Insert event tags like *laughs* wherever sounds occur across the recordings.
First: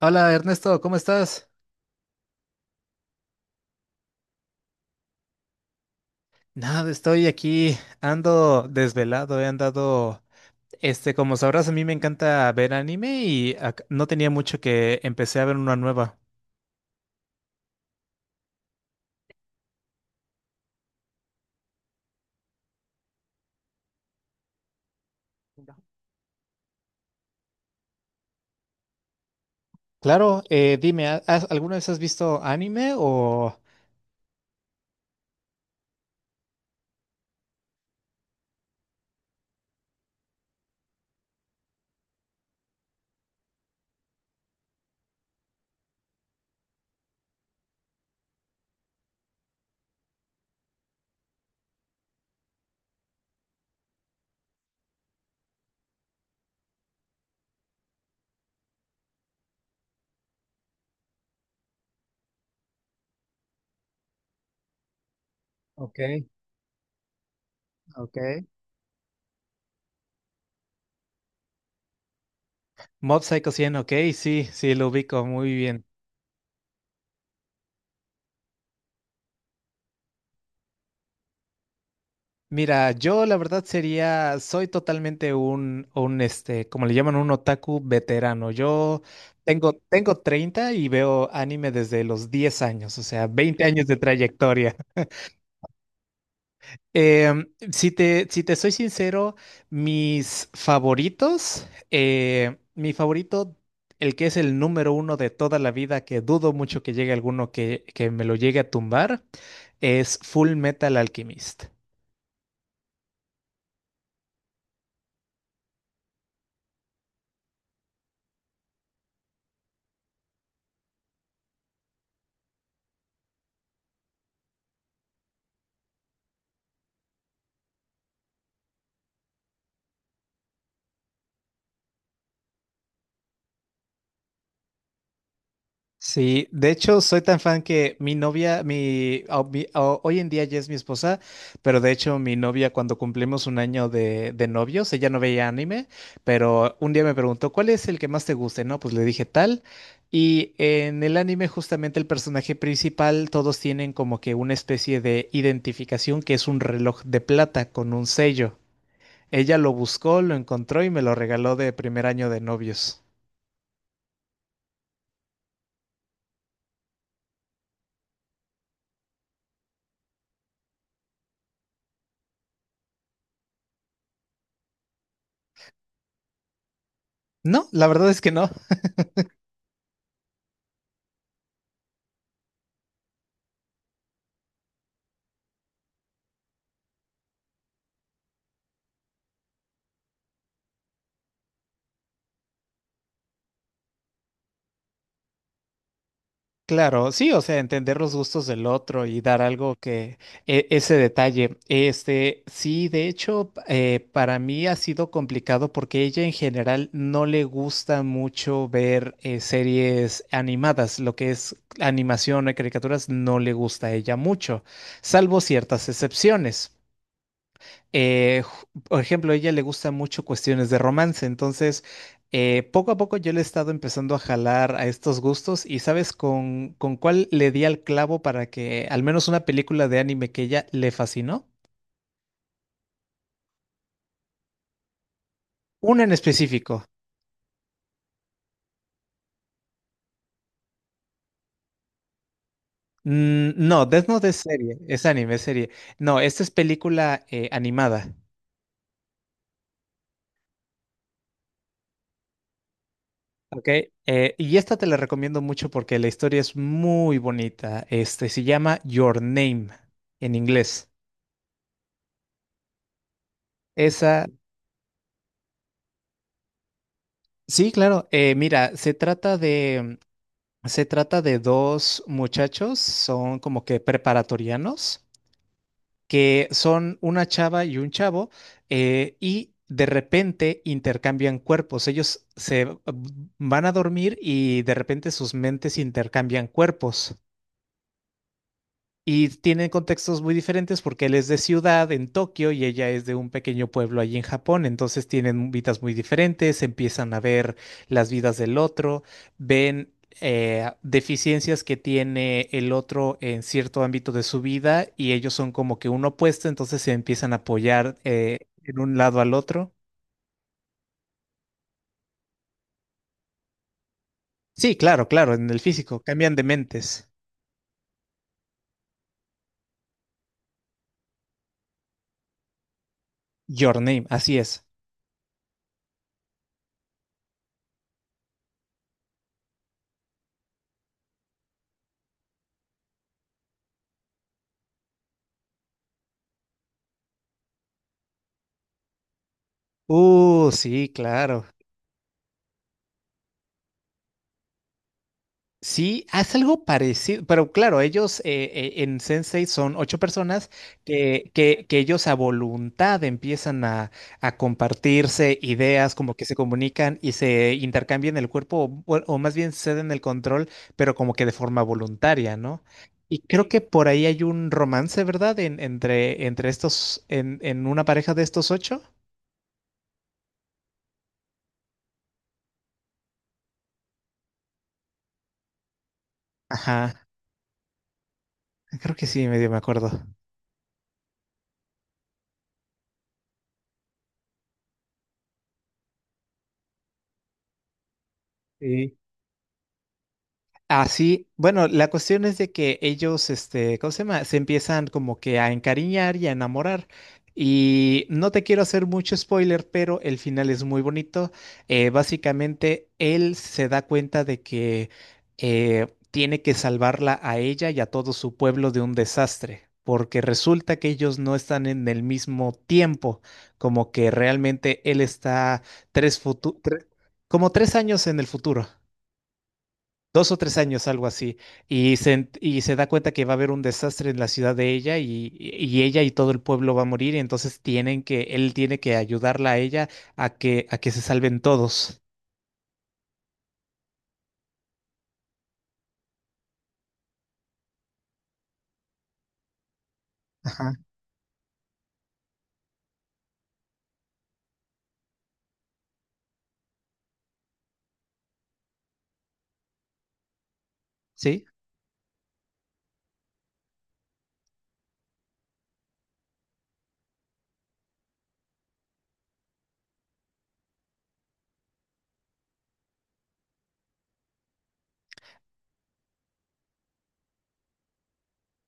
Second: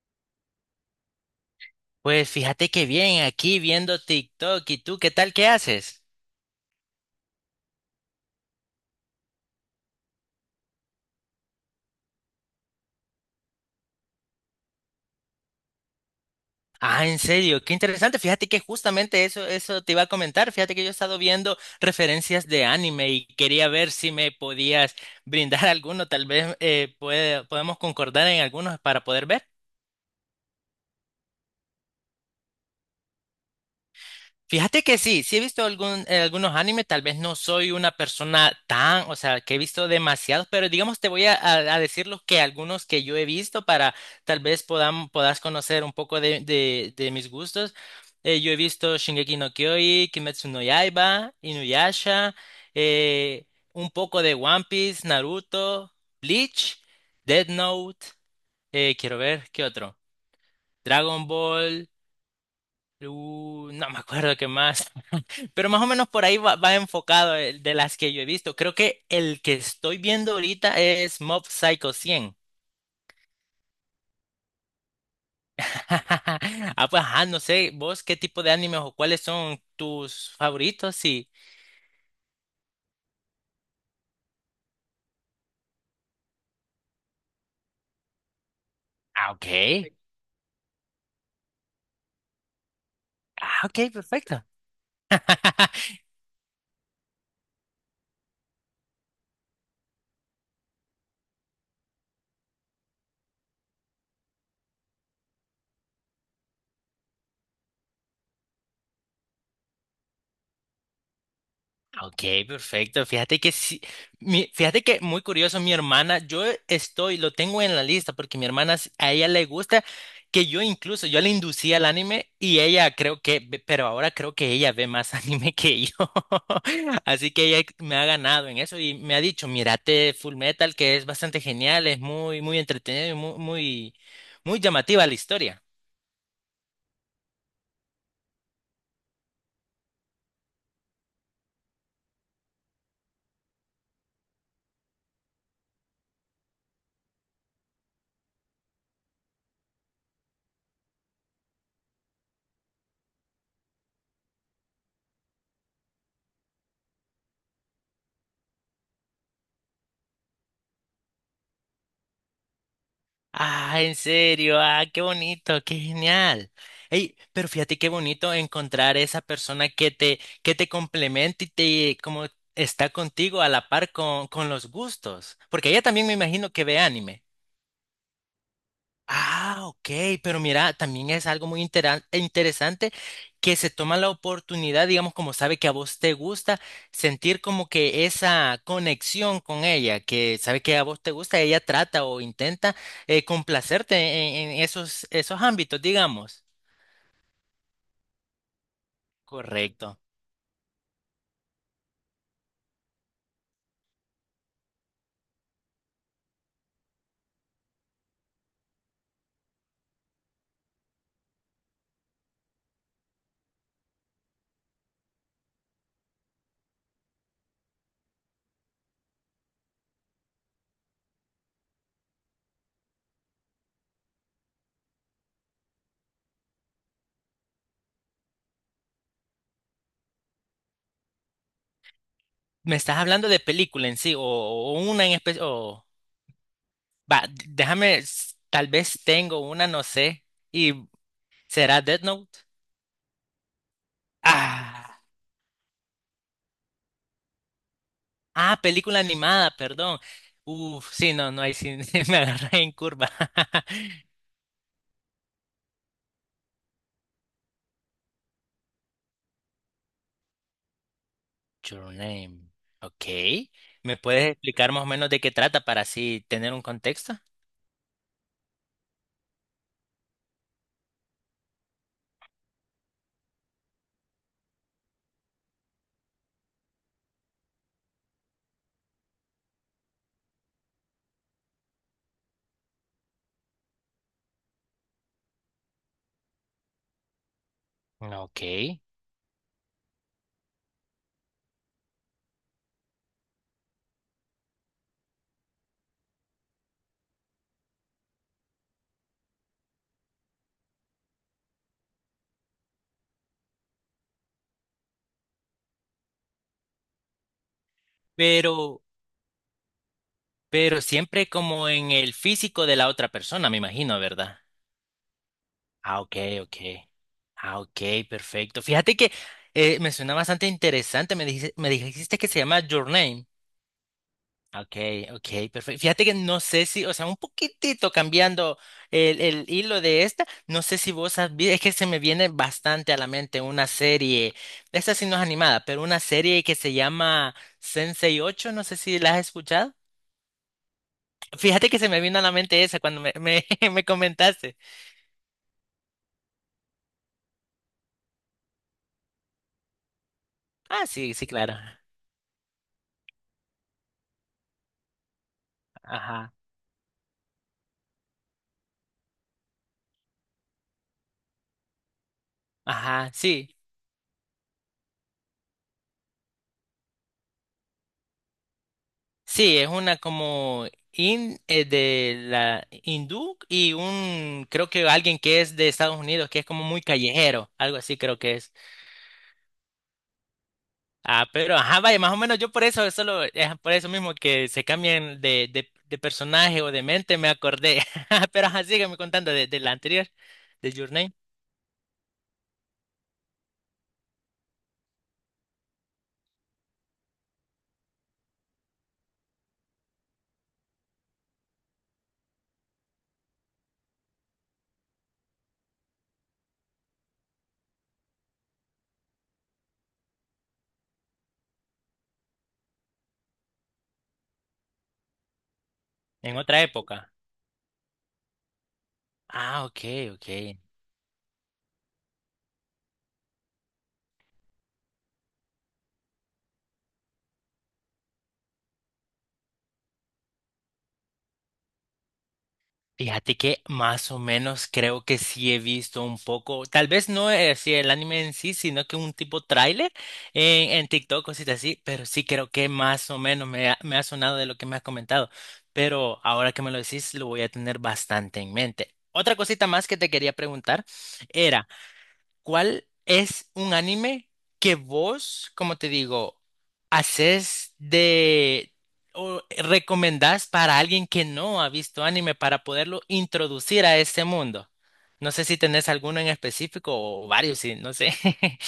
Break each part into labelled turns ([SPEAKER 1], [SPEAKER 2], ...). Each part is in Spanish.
[SPEAKER 1] Hola Ernesto, ¿cómo estás?
[SPEAKER 2] Pues fíjate que bien, aquí viendo TikTok y tú, ¿qué tal? ¿Qué haces?
[SPEAKER 1] Nada, estoy aquí, ando desvelado, he andado, este, como sabrás, a mí me encanta ver anime no tenía mucho que empecé a ver una nueva.
[SPEAKER 2] Ah, en serio, qué interesante. Fíjate que justamente eso te iba a comentar. Fíjate que yo he estado viendo referencias de anime y quería ver si me podías brindar *laughs* alguno. Tal vez podemos concordar en algunos para poder ver.
[SPEAKER 1] Claro, dime, ¿alguna vez has visto anime o...
[SPEAKER 2] Fíjate que sí he visto algunos animes, tal vez no soy una persona tan, o sea, que he visto demasiados, pero digamos te voy a decir los que algunos que yo he visto para tal vez puedas conocer un poco de mis gustos. Yo he visto Shingeki no Kyojin, Kimetsu no Yaiba, Inuyasha, eh, un poco de One Piece, Naruto, Bleach, Death Note, quiero ver, ¿qué otro? Dragon Ball, no me acuerdo qué más. Pero más o
[SPEAKER 1] Ok,
[SPEAKER 2] menos por ahí va enfocado el de las que yo he
[SPEAKER 1] ok.
[SPEAKER 2] visto. Creo que el que estoy viendo ahorita es Mob Psycho 100.
[SPEAKER 1] ¿Mob Psycho 100? Ok, sí, sí, lo ubico muy bien.
[SPEAKER 2] *laughs* Ah, pues, ajá, no sé, vos qué tipo de animes o cuáles son tus favoritos y.
[SPEAKER 1] Mira, yo la verdad sería, soy totalmente un este, como le llaman, un otaku veterano. Yo
[SPEAKER 2] Ah, ok.
[SPEAKER 1] tengo 30 y veo anime desde los 10 años, o sea,
[SPEAKER 2] Ah,
[SPEAKER 1] 20 años
[SPEAKER 2] ok,
[SPEAKER 1] de
[SPEAKER 2] perfecto.
[SPEAKER 1] trayectoria.
[SPEAKER 2] *laughs*
[SPEAKER 1] Si te soy sincero, mis favoritos, mi favorito, el que es el número uno de toda la vida, que dudo mucho que llegue alguno que me lo llegue a tumbar, es Full Metal Alchemist.
[SPEAKER 2] Ok, perfecto. Fíjate que sí, fíjate que muy curioso, mi hermana, yo estoy, lo tengo en la lista porque mi hermana, a ella le gusta que yo incluso, yo le inducía al anime y ella creo que, pero ahora creo que ella ve más *laughs* anime que yo. *laughs* Así que ella me ha ganado en eso y me ha dicho, mírate Full Metal, que es bastante genial, es muy, muy entretenido y muy, muy, muy llamativa la historia.
[SPEAKER 1] Sí, de hecho soy tan fan que mi novia, hoy en día ya es mi esposa, pero de hecho mi novia cuando cumplimos 1 año de novios, ella no veía anime, pero un día me preguntó, ¿cuál es el que más te guste? No, pues le dije tal. Y en el anime justamente el personaje principal, todos tienen como que una especie de identificación que es un reloj de plata con un sello. Ella lo buscó, lo encontró y me lo regaló de primer año de novios.
[SPEAKER 2] Ah, en serio, ah, qué bonito, qué genial. Ey, pero fíjate qué bonito encontrar esa persona que te complemente y te como está contigo a la par con los gustos. Porque ella también me imagino que ve anime.
[SPEAKER 1] No, la verdad es que no.
[SPEAKER 2] Ah, ok, pero mira, también es algo muy interesante, que se toma la oportunidad, digamos, como sabe que a vos te gusta, sentir como que esa conexión con ella, que sabe que a vos te gusta, ella trata o intenta complacerte en esos ámbitos, digamos.
[SPEAKER 1] Claro, sí, o sea, entender los gustos del otro y dar algo
[SPEAKER 2] Correcto.
[SPEAKER 1] que ese detalle. Este, sí, de hecho, para mí ha sido complicado porque ella en general no le gusta mucho ver series animadas, lo que es animación o caricaturas no le gusta a ella mucho, salvo ciertas excepciones eh, por ejemplo, a ella le gustan mucho cuestiones de romance, entonces poco a poco yo le he estado empezando a jalar a estos gustos y sabes con cuál le di al clavo para que al menos una película de anime que ella le fascinó,
[SPEAKER 2] ¿Me estás hablando de película en sí o una en especial? O.
[SPEAKER 1] una en específico.
[SPEAKER 2] Va, déjame, tal vez tengo una, no sé, y será Death Note.
[SPEAKER 1] Mm, no, Death Note es serie,
[SPEAKER 2] Ah.
[SPEAKER 1] es anime, es serie. No, esta es película animada.
[SPEAKER 2] Ah, película animada, perdón. Uf, sí, no, no, hay sí *laughs* me agarré en curva.
[SPEAKER 1] Ok,
[SPEAKER 2] *laughs*
[SPEAKER 1] y esta te la recomiendo mucho porque la historia es muy bonita. Este se llama Your Name en inglés.
[SPEAKER 2] Your Name. Ok. ¿Me
[SPEAKER 1] Esa...
[SPEAKER 2] puedes explicar más o menos de qué trata para así tener un contexto?
[SPEAKER 1] Sí, claro. Mira, se trata de dos muchachos, son como que preparatorianos, que son una chava y un chavo, y de repente intercambian cuerpos. Ellos se van a dormir y de repente sus mentes intercambian cuerpos.
[SPEAKER 2] Ok.
[SPEAKER 1] Y tienen contextos muy diferentes porque él es de ciudad en Tokio y ella es de un pequeño pueblo allí en Japón. Entonces tienen vidas muy diferentes, empiezan a ver las vidas del otro, ven deficiencias que tiene el otro en cierto ámbito de su vida y ellos son como que un opuesto, entonces se empiezan a apoyar en
[SPEAKER 2] Pero,
[SPEAKER 1] un lado al otro.
[SPEAKER 2] pero siempre como en el físico de la otra persona, me imagino, ¿verdad?
[SPEAKER 1] Sí, claro, claro, en el físico,
[SPEAKER 2] Ah, ok,
[SPEAKER 1] cambian de
[SPEAKER 2] ok.
[SPEAKER 1] mentes.
[SPEAKER 2] Ah, ok, perfecto. Fíjate que me suena bastante interesante. Me dijiste que se llama Your Name.
[SPEAKER 1] Your Name, así es.
[SPEAKER 2] Ok, ok, perfecto. Fíjate que no sé si, o sea, un poquitito cambiando el hilo de esta, no sé si vos has es que se me viene bastante a la mente una serie, esta sí no es animada, pero una serie que se llama Sensei ocho, no sé si la has escuchado.
[SPEAKER 1] Sí, claro.
[SPEAKER 2] Fíjate que se me vino a la mente esa cuando *laughs* me comentaste.
[SPEAKER 1] Sí, haz algo parecido, pero claro, ellos en Sensei son ocho personas
[SPEAKER 2] Ah, sí, sí,
[SPEAKER 1] que,
[SPEAKER 2] claro.
[SPEAKER 1] que, que ellos a voluntad empiezan a compartirse ideas, como que se
[SPEAKER 2] Ajá,
[SPEAKER 1] comunican y se intercambian el cuerpo, o, bueno, o más bien ceden el control, pero como que de forma voluntaria, ¿no?
[SPEAKER 2] ajá,
[SPEAKER 1] Y creo
[SPEAKER 2] sí.
[SPEAKER 1] que por ahí hay un romance, ¿verdad? Entre estos, en una pareja de estos ocho.
[SPEAKER 2] Sí, es una como de la hindú y un, creo que alguien que es de Estados Unidos, que es como muy
[SPEAKER 1] Ajá,
[SPEAKER 2] callejero, algo así creo que es.
[SPEAKER 1] creo que sí, medio me acuerdo.
[SPEAKER 2] Ah, pero ajá, vaya, más o menos yo por eso, es solo, es por eso mismo que se cambian de personaje o de mente, me acordé. *laughs* Pero ajá,
[SPEAKER 1] Sí.
[SPEAKER 2] sígueme contando de la anterior, de
[SPEAKER 1] Ah,
[SPEAKER 2] Your Name,
[SPEAKER 1] sí. Bueno, la cuestión es de que ellos, este, ¿cómo se llama? Se empiezan como que a encariñar y a enamorar. Y no te quiero hacer mucho spoiler, pero el final es muy bonito. Básicamente, él se da cuenta de que tiene que salvarla a ella y a todo su pueblo de un desastre, porque resulta que ellos no están en el mismo tiempo, como que realmente él está tres
[SPEAKER 2] en otra
[SPEAKER 1] futu- tre-
[SPEAKER 2] época.
[SPEAKER 1] como 3 años en el futuro,
[SPEAKER 2] Ah, ok, ok.
[SPEAKER 1] 2 o 3 años, algo así, y se da cuenta que va a haber un desastre en la ciudad de ella y ella y todo el pueblo va a morir, y entonces tienen que, él tiene que ayudarla a ella a que se salven todos.
[SPEAKER 2] Fíjate que más o menos creo que sí he visto un poco, tal vez no es así el anime en sí, sino que un tipo tráiler en,
[SPEAKER 1] Ajá.
[SPEAKER 2] en TikTok, cositas así, pero sí creo que más o menos me ha sonado de lo que me has comentado. Pero ahora que me lo decís, lo voy a tener bastante en mente. Otra cosita más que te quería preguntar
[SPEAKER 1] ¿Sí?
[SPEAKER 2] era. ¿Cuál es un anime que vos, como te digo, haces de o recomendás para alguien que no ha visto anime para poderlo introducir a este mundo? No sé si tenés alguno en específico o varios, sí, no sé.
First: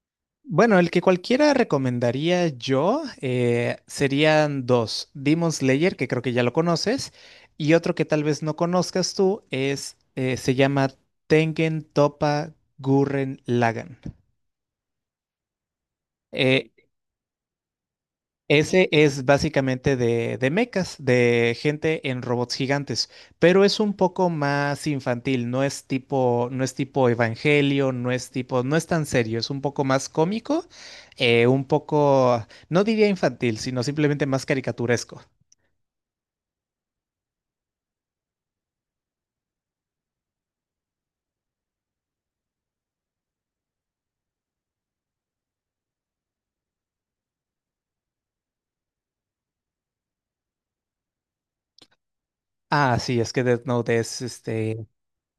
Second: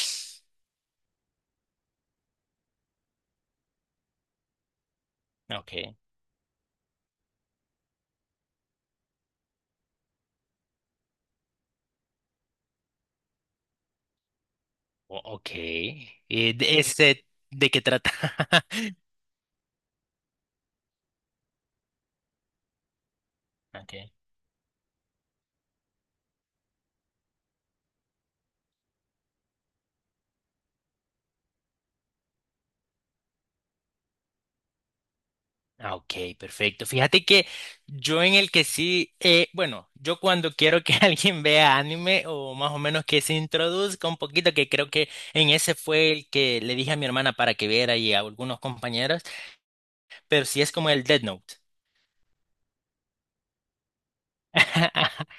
[SPEAKER 2] *laughs*
[SPEAKER 1] Bueno, el que cualquiera recomendaría yo serían dos, Demon Slayer,
[SPEAKER 2] Okay,
[SPEAKER 1] que creo que ya lo conoces, y otro que tal vez no conozcas tú es, se llama Tengen Toppa Gurren Lagann.
[SPEAKER 2] ok. ¿Y
[SPEAKER 1] Eh,
[SPEAKER 2] de ese de qué trata?
[SPEAKER 1] Ese
[SPEAKER 2] *laughs*
[SPEAKER 1] es básicamente de mechas, de gente en robots gigantes, pero es un
[SPEAKER 2] Ok.
[SPEAKER 1] poco más infantil, no es tipo, no es tipo Evangelio, no es tipo, no es tan serio, es un poco más cómico, un poco, no diría infantil, sino simplemente más caricaturesco.
[SPEAKER 2] Ah, ok, perfecto. Fíjate que yo en el que sí, bueno, yo cuando quiero que *laughs* alguien vea anime o más o menos que se introduzca un poquito, que creo que en ese fue el que le dije a mi hermana para que viera y a algunos compañeros, pero sí es como el Dead Note.
[SPEAKER 1] Ah, sí, es que Death Note es este,
[SPEAKER 2] *laughs*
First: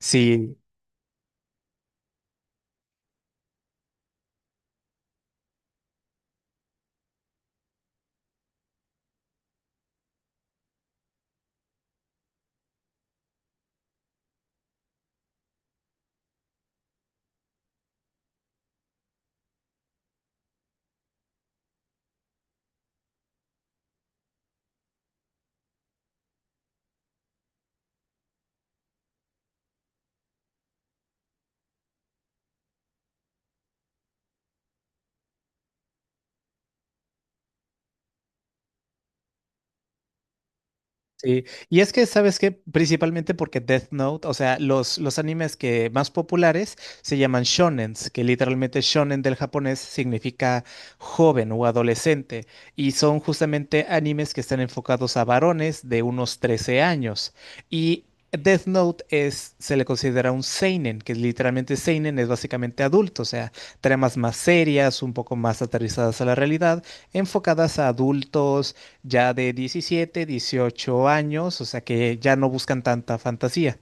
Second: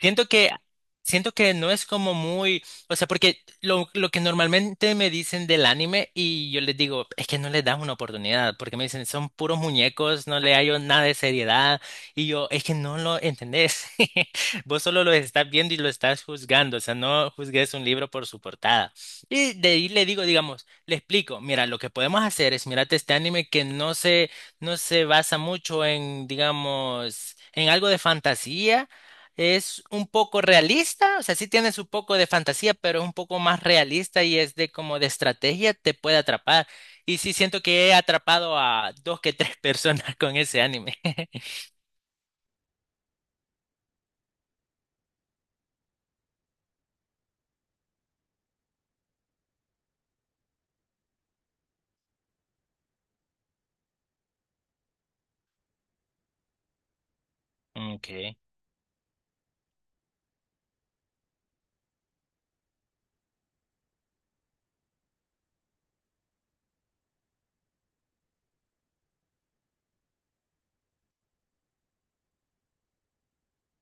[SPEAKER 2] Siento que,
[SPEAKER 1] sí.
[SPEAKER 2] siento que no es como muy, o sea, porque lo que normalmente me dicen del anime y yo les digo, es que no les das una oportunidad, porque me dicen, son puros muñecos, no le hallo nada de seriedad, y yo, es que no lo entendés, *laughs* vos solo lo estás viendo y lo estás juzgando, o sea, no juzgues un libro por su portada. Y de ahí le digo, digamos, le explico, mira, lo que podemos hacer es mirate este anime que no se basa mucho en, digamos, en algo de fantasía, es un poco realista, o sea, sí tiene su poco de fantasía, pero es un poco más realista y es de como de estrategia, te puede atrapar. Y sí siento que he atrapado a dos que tres *laughs* personas con ese anime. *laughs*
[SPEAKER 1] Sí, y es que, ¿sabes qué? Principalmente porque Death Note, o sea, los animes que más populares se llaman shonens, que literalmente shonen del japonés significa joven o adolescente, y son justamente animes que están enfocados a varones de unos 13 años. Y
[SPEAKER 2] Okay.
[SPEAKER 1] Death Note es, se le considera un seinen, que literalmente seinen es básicamente adulto, o sea, tramas más serias, un poco más aterrizadas a la realidad, enfocadas a adultos ya de 17, 18 años, o sea que ya no buscan tanta fantasía.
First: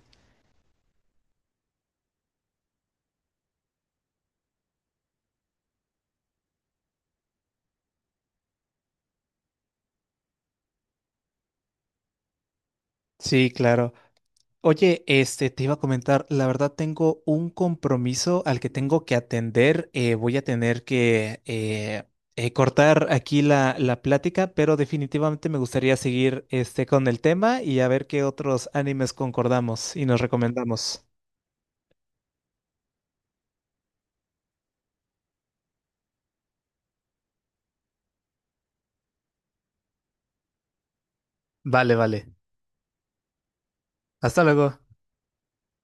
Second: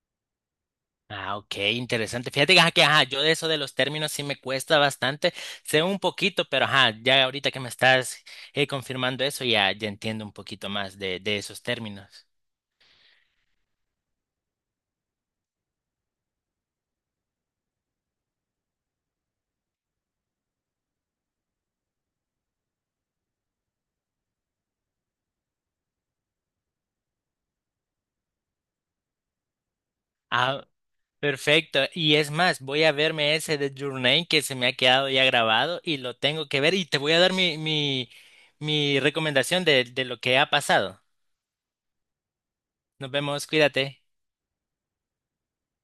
[SPEAKER 2] Ah, ok, interesante. Fíjate que ajá, yo de eso de los términos sí me cuesta bastante. Sé un poquito, pero ajá, ya ahorita que me estás confirmando eso, ya entiendo un poquito más de esos términos.
[SPEAKER 1] Sí, claro. Oye, este, te iba a comentar, la verdad tengo un compromiso al que tengo que atender. Voy a tener que cortar aquí la plática, pero definitivamente me gustaría seguir este, con el tema y a ver qué otros animes concordamos y nos
[SPEAKER 2] Ah,
[SPEAKER 1] recomendamos.
[SPEAKER 2] perfecto. Y es más, voy a verme ese de Your Name que se me ha quedado ya grabado y lo tengo que ver y te voy a dar mi recomendación de lo que ha pasado.
[SPEAKER 1] Vale, vale.
[SPEAKER 2] Nos vemos, cuídate.
[SPEAKER 1] Hasta luego.